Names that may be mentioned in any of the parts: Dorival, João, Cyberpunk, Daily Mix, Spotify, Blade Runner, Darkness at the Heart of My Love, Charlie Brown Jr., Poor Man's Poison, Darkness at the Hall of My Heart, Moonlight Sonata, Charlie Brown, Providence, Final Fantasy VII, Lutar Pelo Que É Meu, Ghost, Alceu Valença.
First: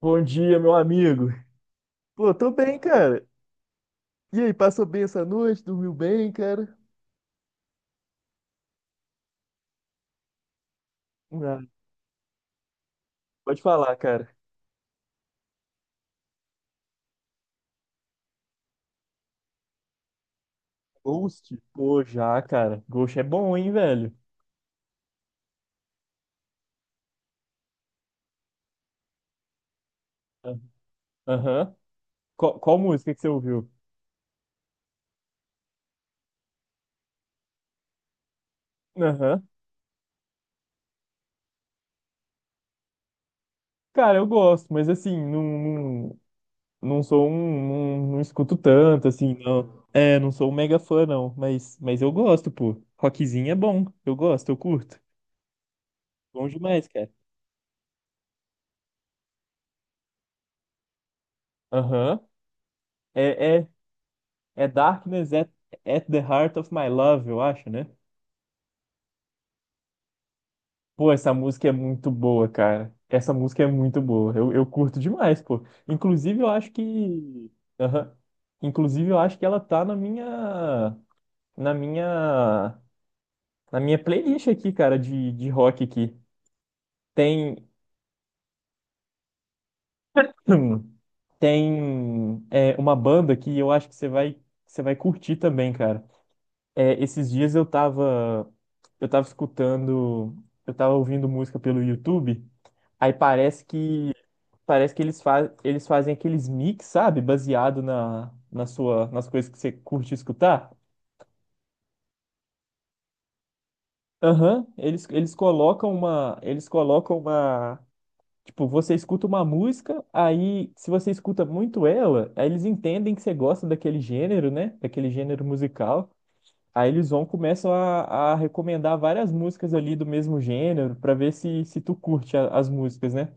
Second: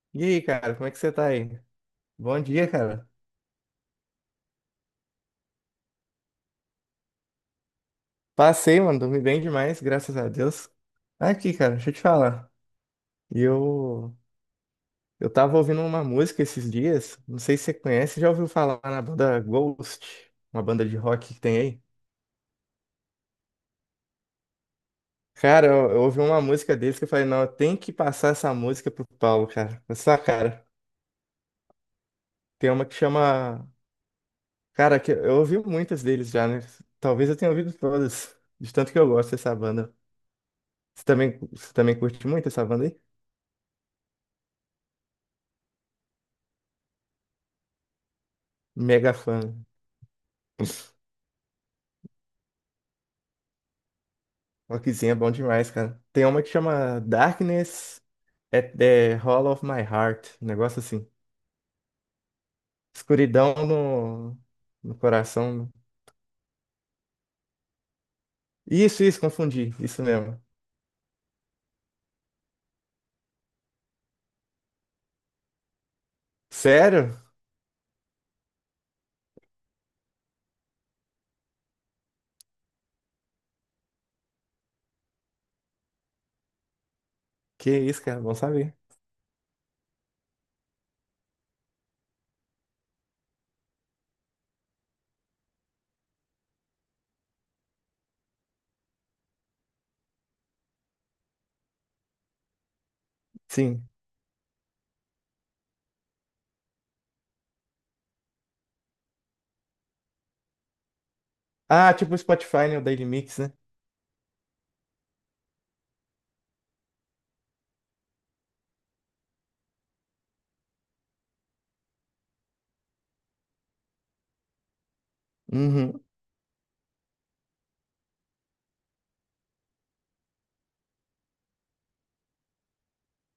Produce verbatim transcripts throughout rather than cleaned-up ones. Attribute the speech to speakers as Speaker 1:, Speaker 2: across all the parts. Speaker 1: Bom
Speaker 2: E aí,
Speaker 1: dia, meu
Speaker 2: cara, como é que você tá
Speaker 1: amigo.
Speaker 2: aí?
Speaker 1: Pô,
Speaker 2: Bom
Speaker 1: tô
Speaker 2: dia,
Speaker 1: bem,
Speaker 2: cara.
Speaker 1: cara. E aí, passou bem essa noite? Dormiu bem, cara?
Speaker 2: Passei, mano, dormi bem demais, graças a Deus. Tá aqui,
Speaker 1: Ah,
Speaker 2: cara, deixa eu te falar.
Speaker 1: pode falar,
Speaker 2: Eu
Speaker 1: cara.
Speaker 2: eu tava ouvindo uma música esses dias, não sei se você conhece, já ouviu falar na banda Ghost, uma banda de rock que
Speaker 1: Ghost?
Speaker 2: tem aí?
Speaker 1: Pô, já, cara. Ghost é bom, hein, velho?
Speaker 2: Cara, eu, eu ouvi uma música deles que eu falei, não, eu tenho que passar essa música pro Paulo, cara. Essa
Speaker 1: Ah.
Speaker 2: cara.
Speaker 1: Aham. Qual,
Speaker 2: Tem
Speaker 1: qual
Speaker 2: uma que
Speaker 1: música que você
Speaker 2: chama,
Speaker 1: ouviu?
Speaker 2: cara, que eu ouvi muitas deles já, né? Talvez eu tenha ouvido todas, de tanto que eu gosto
Speaker 1: Aham.
Speaker 2: dessa banda. Você também, você também curte muito essa banda aí?
Speaker 1: Cara, eu gosto, mas assim, não, não, não sou um. Não, não escuto tanto,
Speaker 2: Mega
Speaker 1: assim,
Speaker 2: fã.
Speaker 1: não. É, não sou um mega fã, não. Mas, mas eu gosto, pô. Rockzinho é bom. Eu gosto, eu curto.
Speaker 2: Rockzinho é bom demais, cara. Tem uma
Speaker 1: Bom
Speaker 2: que
Speaker 1: demais,
Speaker 2: chama
Speaker 1: cara.
Speaker 2: Darkness at the Hall of My Heart. Um negócio assim.
Speaker 1: Aham.
Speaker 2: Escuridão
Speaker 1: É, é
Speaker 2: no,
Speaker 1: É
Speaker 2: no
Speaker 1: Darkness at,
Speaker 2: coração.
Speaker 1: at the Heart of My Love, eu acho, né?
Speaker 2: Isso, isso, confundi. Isso mesmo.
Speaker 1: Pô, essa música é muito boa, cara. Essa música é muito boa. Eu, eu curto demais, pô. Inclusive, eu acho
Speaker 2: Sério?
Speaker 1: que. Aham. Inclusive, eu acho que ela tá na minha. Na minha. Na minha playlist aqui, cara, de, de rock aqui. Tem.
Speaker 2: Que isso, cara. Bom saber.
Speaker 1: Tem é, uma banda que eu acho que você vai, você vai curtir também, cara. É, esses dias eu tava, eu tava escutando, eu tava ouvindo música pelo YouTube, aí parece
Speaker 2: Sim.
Speaker 1: que parece que eles, fa eles fazem aqueles mix, sabe? Baseado na, na sua, nas coisas que você curte escutar.
Speaker 2: Ah, tipo o Spotify, né? O Daily Mix, né?
Speaker 1: Aham, eles, eles colocam uma, eles colocam uma, tipo, você escuta uma música, aí se você escuta muito ela, aí eles entendem que você gosta daquele gênero, né? Daquele gênero
Speaker 2: Uhum.
Speaker 1: musical. Aí eles vão começam a, a recomendar várias músicas ali do mesmo gênero pra ver se, se tu curte a- as músicas, né?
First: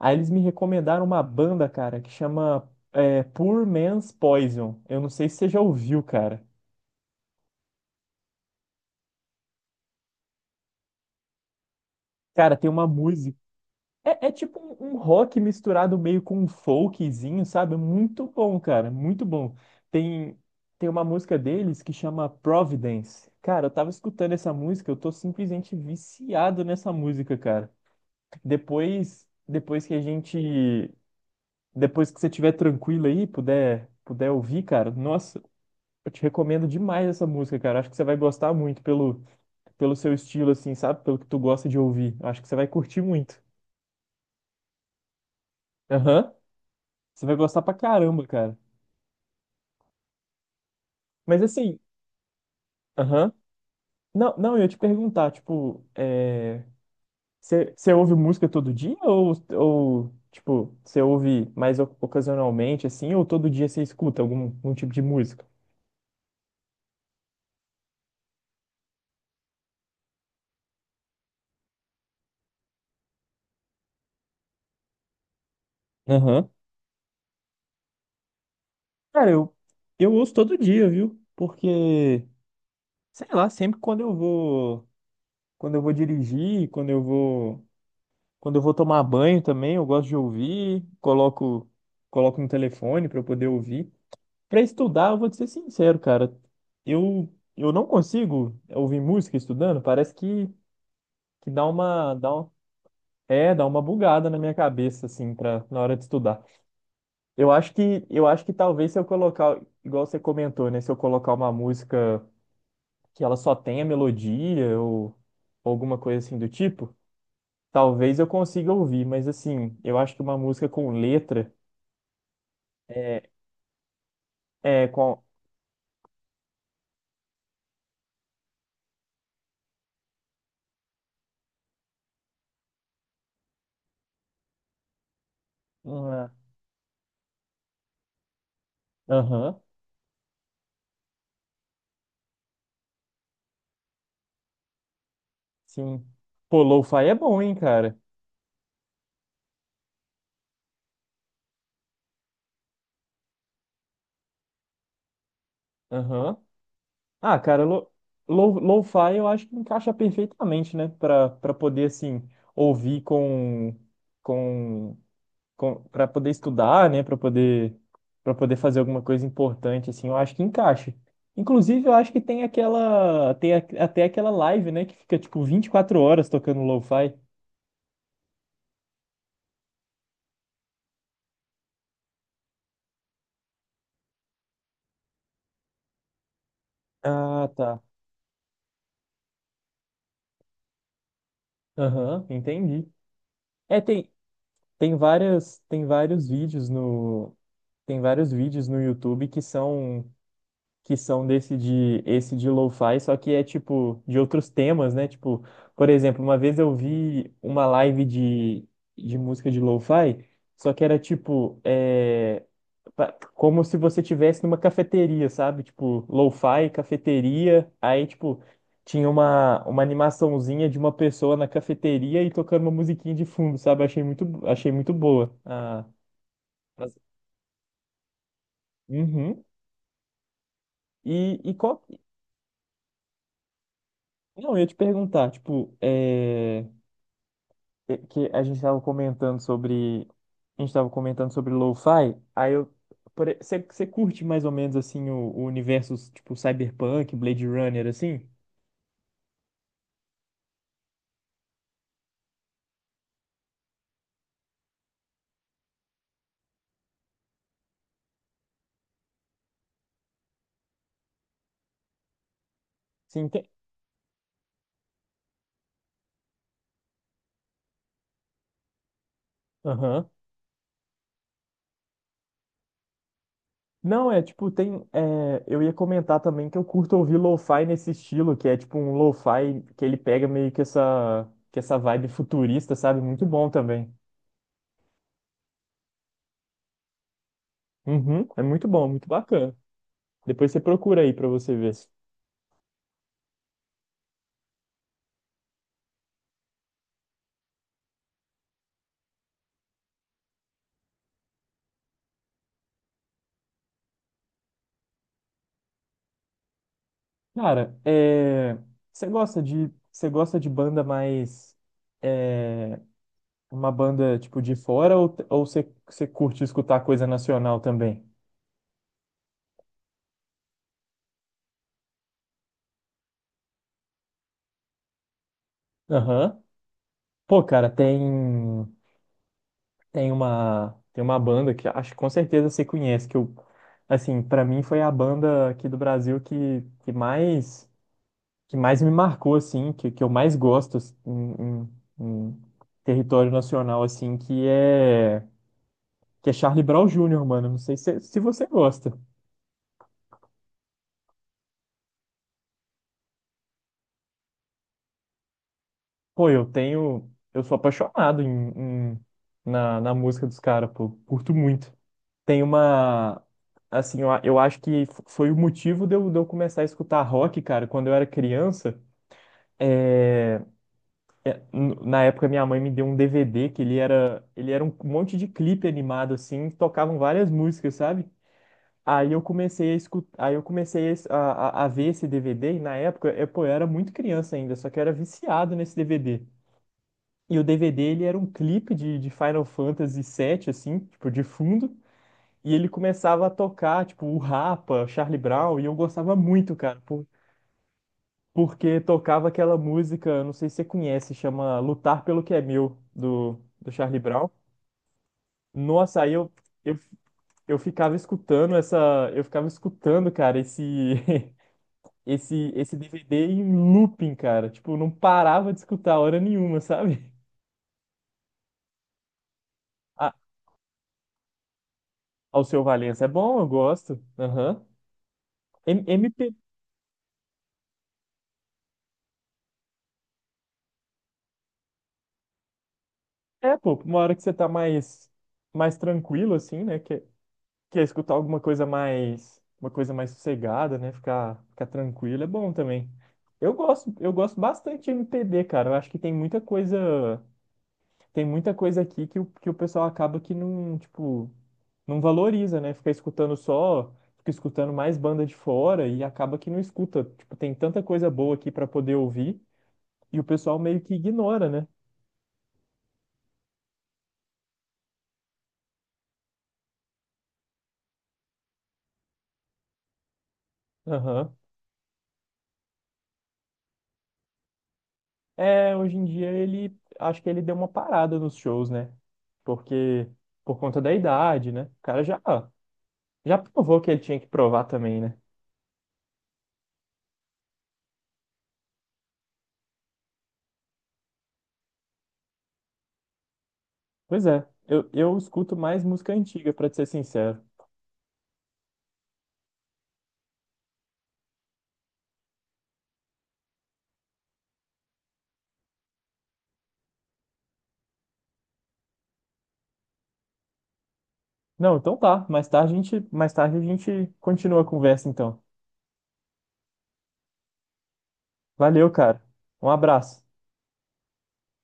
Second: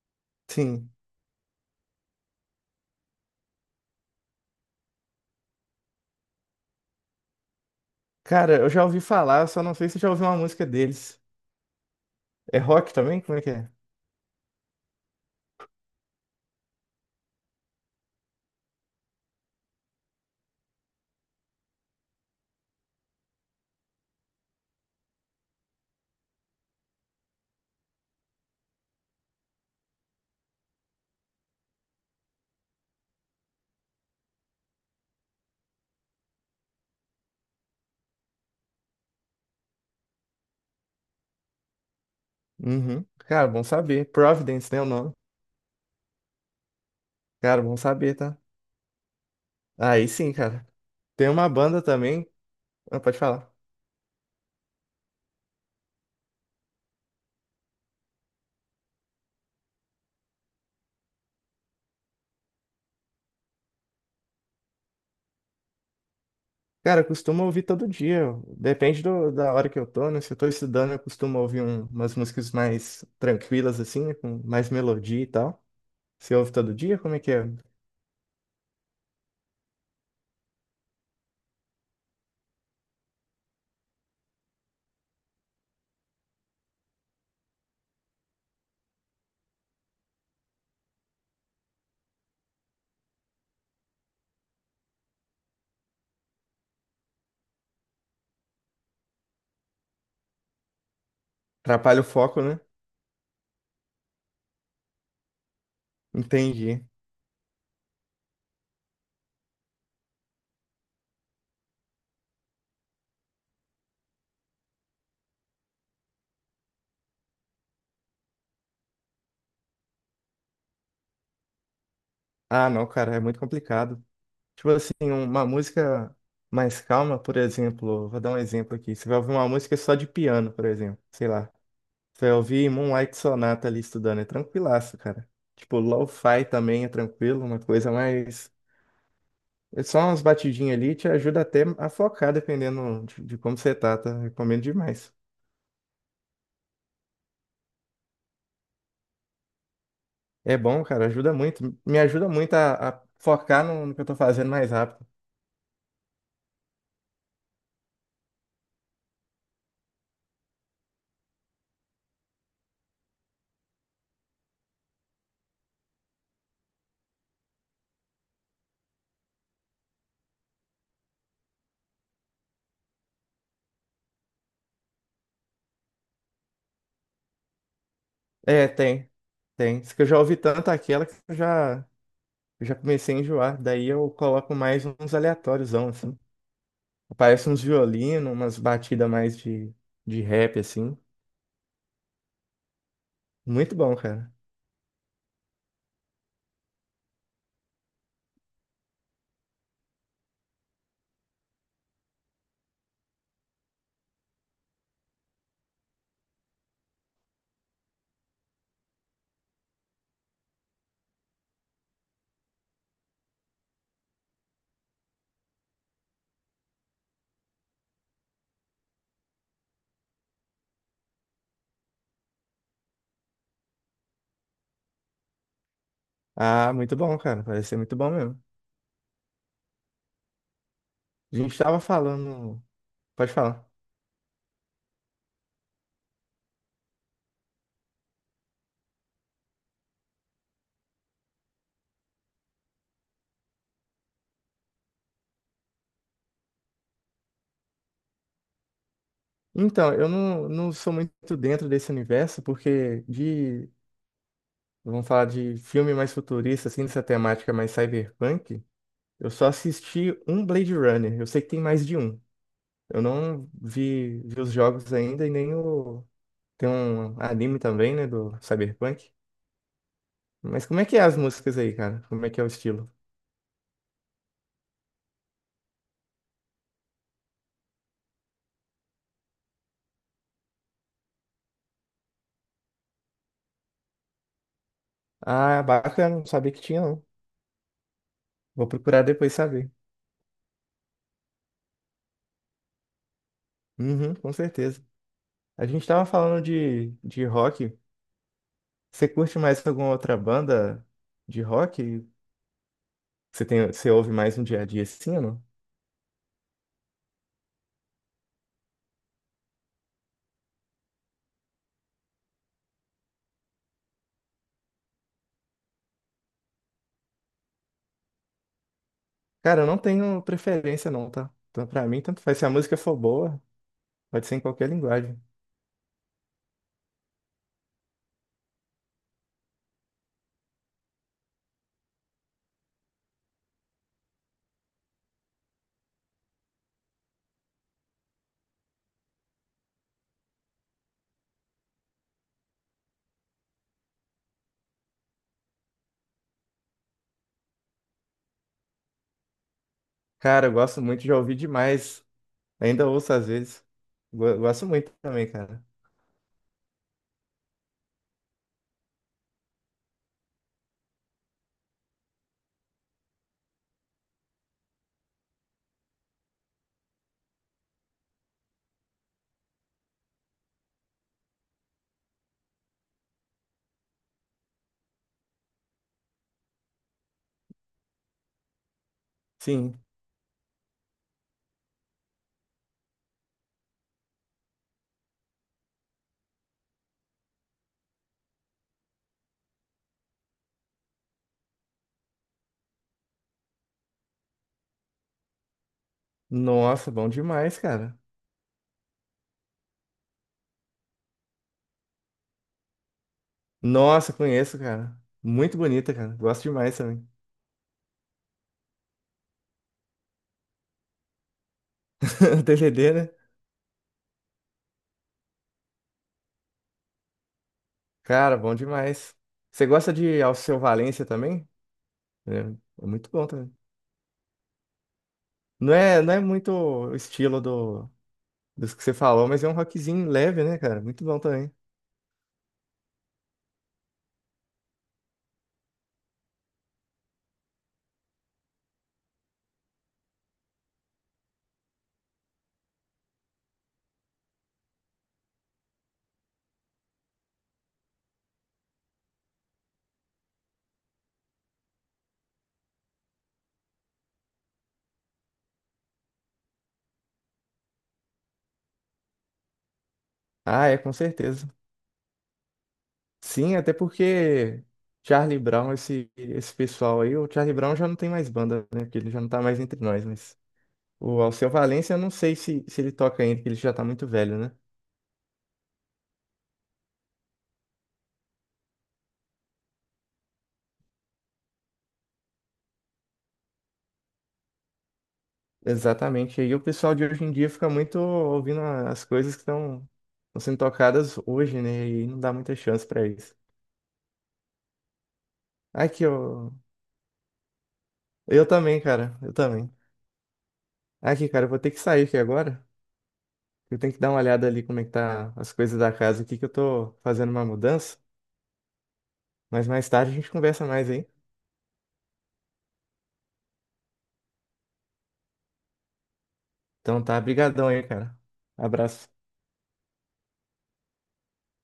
Speaker 1: Aí eles me
Speaker 2: Sim.
Speaker 1: recomendaram uma banda, cara, que chama é, Poor Man's Poison. Eu não sei se você já ouviu, cara.
Speaker 2: Cara, eu já ouvi falar, só não sei se eu já ouvi uma música deles.
Speaker 1: Cara,
Speaker 2: É
Speaker 1: tem uma
Speaker 2: rock também?
Speaker 1: música.
Speaker 2: Como é que é?
Speaker 1: É, é tipo um, um rock misturado meio com um folkzinho, sabe? Muito bom, cara, muito bom. Tem, tem uma música deles que chama Providence. Cara, eu tava escutando essa música, eu tô simplesmente viciado nessa música, cara. Depois, depois que a gente, depois que você estiver tranquilo aí, puder, puder ouvir, cara, nossa, eu te recomendo demais essa música, cara. Acho que você vai gostar muito pelo, pelo seu estilo, assim, sabe? Pelo que tu gosta de ouvir. Acho que você vai curtir
Speaker 2: Uhum.
Speaker 1: muito.
Speaker 2: Cara, bom saber. Providence, né? O nome.
Speaker 1: Aham. Você vai gostar
Speaker 2: Cara,
Speaker 1: pra
Speaker 2: bom saber,
Speaker 1: caramba,
Speaker 2: tá?
Speaker 1: cara.
Speaker 2: Aí sim, cara. Tem
Speaker 1: Mas
Speaker 2: uma
Speaker 1: assim,
Speaker 2: banda também. Ah, pode
Speaker 1: aham.
Speaker 2: falar.
Speaker 1: Não, não, eu ia te perguntar, tipo, é... você você ouve música todo dia ou, ou tipo, você ouve mais oc- ocasionalmente, assim, ou todo dia você escuta algum, algum tipo de música?
Speaker 2: Cara, eu costumo ouvir todo dia. Depende do- da hora que eu tô, né? Se eu tô estudando, eu costumo ouvir um- umas músicas mais tranquilas, assim, né? Com mais melodia e tal. Você
Speaker 1: Aham.
Speaker 2: ouve todo dia? Como é que é?
Speaker 1: Cara, eu, eu ouço todo dia, viu? Porque, sei lá, sempre quando eu vou, quando eu vou dirigir, quando eu vou, quando eu vou tomar banho também, eu gosto de ouvir, coloco, coloco no telefone para eu poder ouvir. Para estudar, eu vou te ser sincero, cara. Eu, eu não consigo ouvir música estudando, parece que, que dá
Speaker 2: Atrapalha o
Speaker 1: uma, dá
Speaker 2: foco,
Speaker 1: um-
Speaker 2: né?
Speaker 1: é, dá uma bugada na minha cabeça assim para na hora de estudar.
Speaker 2: Entendi.
Speaker 1: Eu acho que, eu acho que talvez se eu colocar, igual você comentou, né, se eu colocar uma música que ela só tem a melodia ou, ou alguma coisa assim do tipo, talvez eu consiga ouvir, mas assim, eu acho que uma música com letra
Speaker 2: Ah, não, cara, é
Speaker 1: é,
Speaker 2: muito complicado. Tipo
Speaker 1: é
Speaker 2: assim,
Speaker 1: com.
Speaker 2: uma música mais calma, por exemplo. Vou dar um exemplo aqui. Você vai ouvir uma música só de piano, por exemplo. Sei lá. Você ouvir Moonlight Sonata ali estudando, é tranquilaço, cara. Tipo,
Speaker 1: uma-
Speaker 2: lo-fi também é tranquilo, uma coisa mais.
Speaker 1: Aham,
Speaker 2: É só umas batidinhas ali, te ajuda até a focar, dependendo de, de como você tá, tá? Recomendo demais.
Speaker 1: sim. Pô, lo-fi é bom, hein, cara?
Speaker 2: É bom, cara, ajuda muito. Me ajuda muito a, a focar no, no que eu tô fazendo mais rápido.
Speaker 1: Aham. Ah, cara, lo, lo, lo-fi eu acho que encaixa perfeitamente, né? Pra, pra poder, assim, ouvir com. Com para poder estudar, né, para poder para poder fazer alguma coisa importante assim, eu acho que encaixa. Inclusive, eu acho que tem aquela tem a- até aquela live, né, que fica tipo vinte e quatro horas tocando lo-fi.
Speaker 2: É, tem, tem. Isso que eu já ouvi tanto aquela que eu já, eu já comecei a enjoar. Daí eu coloco mais uns aleatórios, assim.
Speaker 1: Ah,
Speaker 2: Aparece uns
Speaker 1: tá.
Speaker 2: violinos, umas batidas mais de, de rap, assim.
Speaker 1: Aham, entendi.
Speaker 2: Muito
Speaker 1: É,
Speaker 2: bom,
Speaker 1: tem
Speaker 2: cara.
Speaker 1: tem várias tem vários vídeos no tem vários vídeos no YouTube que são que são desse de esse de lo-fi, só que é tipo de outros temas, né? Tipo, por exemplo, uma vez eu vi uma live de, de música de lo-fi, só que era tipo é, pa- como se você tivesse numa cafeteria, sabe? Tipo, lo-fi, cafeteria, aí tipo tinha uma, uma animaçãozinha de uma pessoa na cafeteria e tocando uma musiquinha de fundo, sabe? Achei muito achei muito boa. Ah,
Speaker 2: Ah, muito
Speaker 1: mas-
Speaker 2: bom, cara. Parece ser muito bom mesmo.
Speaker 1: Uhum.
Speaker 2: A
Speaker 1: E,
Speaker 2: gente
Speaker 1: e
Speaker 2: estava
Speaker 1: qual...
Speaker 2: falando. Pode falar.
Speaker 1: Não, eu ia te perguntar, tipo, é... é que a gente estava comentando sobre a gente estava comentando sobre lo-fi, aí eu você curte mais ou menos assim o, o universo tipo Cyberpunk, Blade Runner assim?
Speaker 2: Então, eu não, não sou muito dentro desse universo, porque de. Vamos falar de filme mais futurista, assim, dessa temática mais cyberpunk. Eu só assisti um Blade Runner. Eu sei que tem mais de um. Eu
Speaker 1: Sim, tem.
Speaker 2: não vi, vi os jogos ainda e nem o. Tem um anime também, né, do cyberpunk.
Speaker 1: Aham.
Speaker 2: Mas como é que é as músicas aí, cara? Como é que é o estilo?
Speaker 1: Não, é tipo, tem. é, eu ia comentar também que eu curto ouvir lo-fi nesse estilo, que é tipo um lo-fi que ele pega meio que essa, que essa vibe futurista, sabe? Muito bom também.
Speaker 2: Ah, bacana, não sabia que tinha, não.
Speaker 1: Uhum, é
Speaker 2: Vou
Speaker 1: muito bom,
Speaker 2: procurar
Speaker 1: muito
Speaker 2: depois
Speaker 1: bacana.
Speaker 2: saber.
Speaker 1: Depois você procura aí pra você ver.
Speaker 2: Uhum, com certeza. A gente tava falando de, de rock. Você curte mais alguma outra banda de rock? Você tem, você ouve mais no dia a dia sim? Ou não?
Speaker 1: Cara, é... você gosta de você gosta de banda mais é, uma banda tipo de fora ou, ou você, você curte escutar coisa nacional também?
Speaker 2: Cara, eu não tenho preferência não, tá? Então, pra mim, tanto faz. Se a música for boa, pode ser em qualquer linguagem.
Speaker 1: Aham. Pô, cara, tem tem uma tem uma banda que acho que com certeza você conhece que eu assim, pra mim foi a banda aqui do Brasil que, que mais que mais me marcou assim, que, que eu mais gosto assim, em, em- em território nacional assim, que é que é Charlie Brown júnior, mano. Não sei se, se você gosta.
Speaker 2: Cara, eu gosto muito de ouvir demais. Ainda ouço às vezes. Go- Gosto muito também, cara.
Speaker 1: Pô, eu tenho. Eu sou apaixonado em, em- na, na música dos caras, pô. Curto muito. Tem uma. Assim, eu, a- eu acho que f- foi o motivo de eu, de eu começar a escutar rock, cara, quando eu era criança. É, é, n- na época minha mãe me deu um D V D que ele era, ele era um monte de clipe animado assim, que tocavam várias músicas, sabe? Aí eu comecei a
Speaker 2: Sim.
Speaker 1: escutar, aí eu comecei a, es- a, a- a ver esse D V D, e na época, eu, pô, eu era muito criança ainda, só que eu era viciado nesse D V D. E o D V D, ele era um clipe de, de Final Fantasy sete, assim, tipo, de fundo, e ele começava a tocar, tipo, o Rapa, Charlie Brown, e eu gostava muito, cara,
Speaker 2: Nossa,
Speaker 1: por-
Speaker 2: bom demais, cara.
Speaker 1: porque tocava aquela música, não sei se você conhece, chama Lutar Pelo Que É Meu, do, do Charlie
Speaker 2: Nossa,
Speaker 1: Brown.
Speaker 2: conheço, cara. Muito bonita,
Speaker 1: Nossa, aí
Speaker 2: cara.
Speaker 1: eu,
Speaker 2: Gosto demais
Speaker 1: eu,
Speaker 2: também.
Speaker 1: eu ficava escutando essa, eu ficava escutando, cara, esse... esse, esse
Speaker 2: D V D, né?
Speaker 1: D V D em looping, cara. Tipo, não parava de escutar hora nenhuma, sabe?
Speaker 2: Cara, bom demais. Você gosta
Speaker 1: Ah,
Speaker 2: de Alceu Valença também? É,
Speaker 1: ao seu
Speaker 2: é
Speaker 1: Valença é
Speaker 2: muito bom
Speaker 1: bom, eu
Speaker 2: também.
Speaker 1: gosto. Aham.
Speaker 2: Não
Speaker 1: M-
Speaker 2: é, não é
Speaker 1: MP,
Speaker 2: muito o estilo do, dos que você falou, mas é um rockzinho leve, né, cara? Muito bom também.
Speaker 1: é, pô, uma hora que você tá mais, mais tranquilo, assim, né? Quer, quer escutar alguma coisa mais, uma coisa mais sossegada, né? Ficar, ficar tranquilo é bom também. Eu gosto, eu gosto bastante de M P B, cara. Eu acho que tem muita coisa. tem muita coisa aqui que o, que o pessoal acaba que não, tipo, não valoriza, né? Fica escutando só, fica escutando mais banda de fora e acaba que não escuta. Tipo, tem tanta coisa boa aqui pra poder ouvir e o pessoal
Speaker 2: Ah, é,
Speaker 1: meio
Speaker 2: com
Speaker 1: que
Speaker 2: certeza.
Speaker 1: ignora, né?
Speaker 2: Sim, até porque Charlie Brown, esse, esse pessoal aí, o Charlie Brown já não tem mais banda, né? Porque ele já não tá mais entre nós, mas o
Speaker 1: Aham.
Speaker 2: Alceu Valença, eu não sei se, se ele toca ainda, porque ele já tá muito velho, né?
Speaker 1: É, hoje em dia ele, acho que ele deu uma parada nos shows, né? Porque, por conta da idade, né? O cara já, já provou que ele tinha que provar também, né?
Speaker 2: Exatamente. E o pessoal de hoje em dia fica muito ouvindo as coisas que estão sendo tocadas hoje, né? E não dá muita chance pra isso.
Speaker 1: Pois é, eu, eu escuto mais
Speaker 2: Aqui,
Speaker 1: música
Speaker 2: eu...
Speaker 1: antiga, pra te ser sincero.
Speaker 2: eu também, cara. Eu também. Aqui, cara, eu vou ter que sair aqui agora. Eu tenho que dar uma olhada ali como é que tá as coisas da casa aqui, que eu tô fazendo uma mudança. Mas mais tarde a gente conversa mais, hein?
Speaker 1: Não, então tá. Mais tarde a gente, mais tarde a gente continua a conversa, então.
Speaker 2: Então tá, brigadão aí, cara.
Speaker 1: Valeu,
Speaker 2: Abraço.
Speaker 1: cara. Um abraço.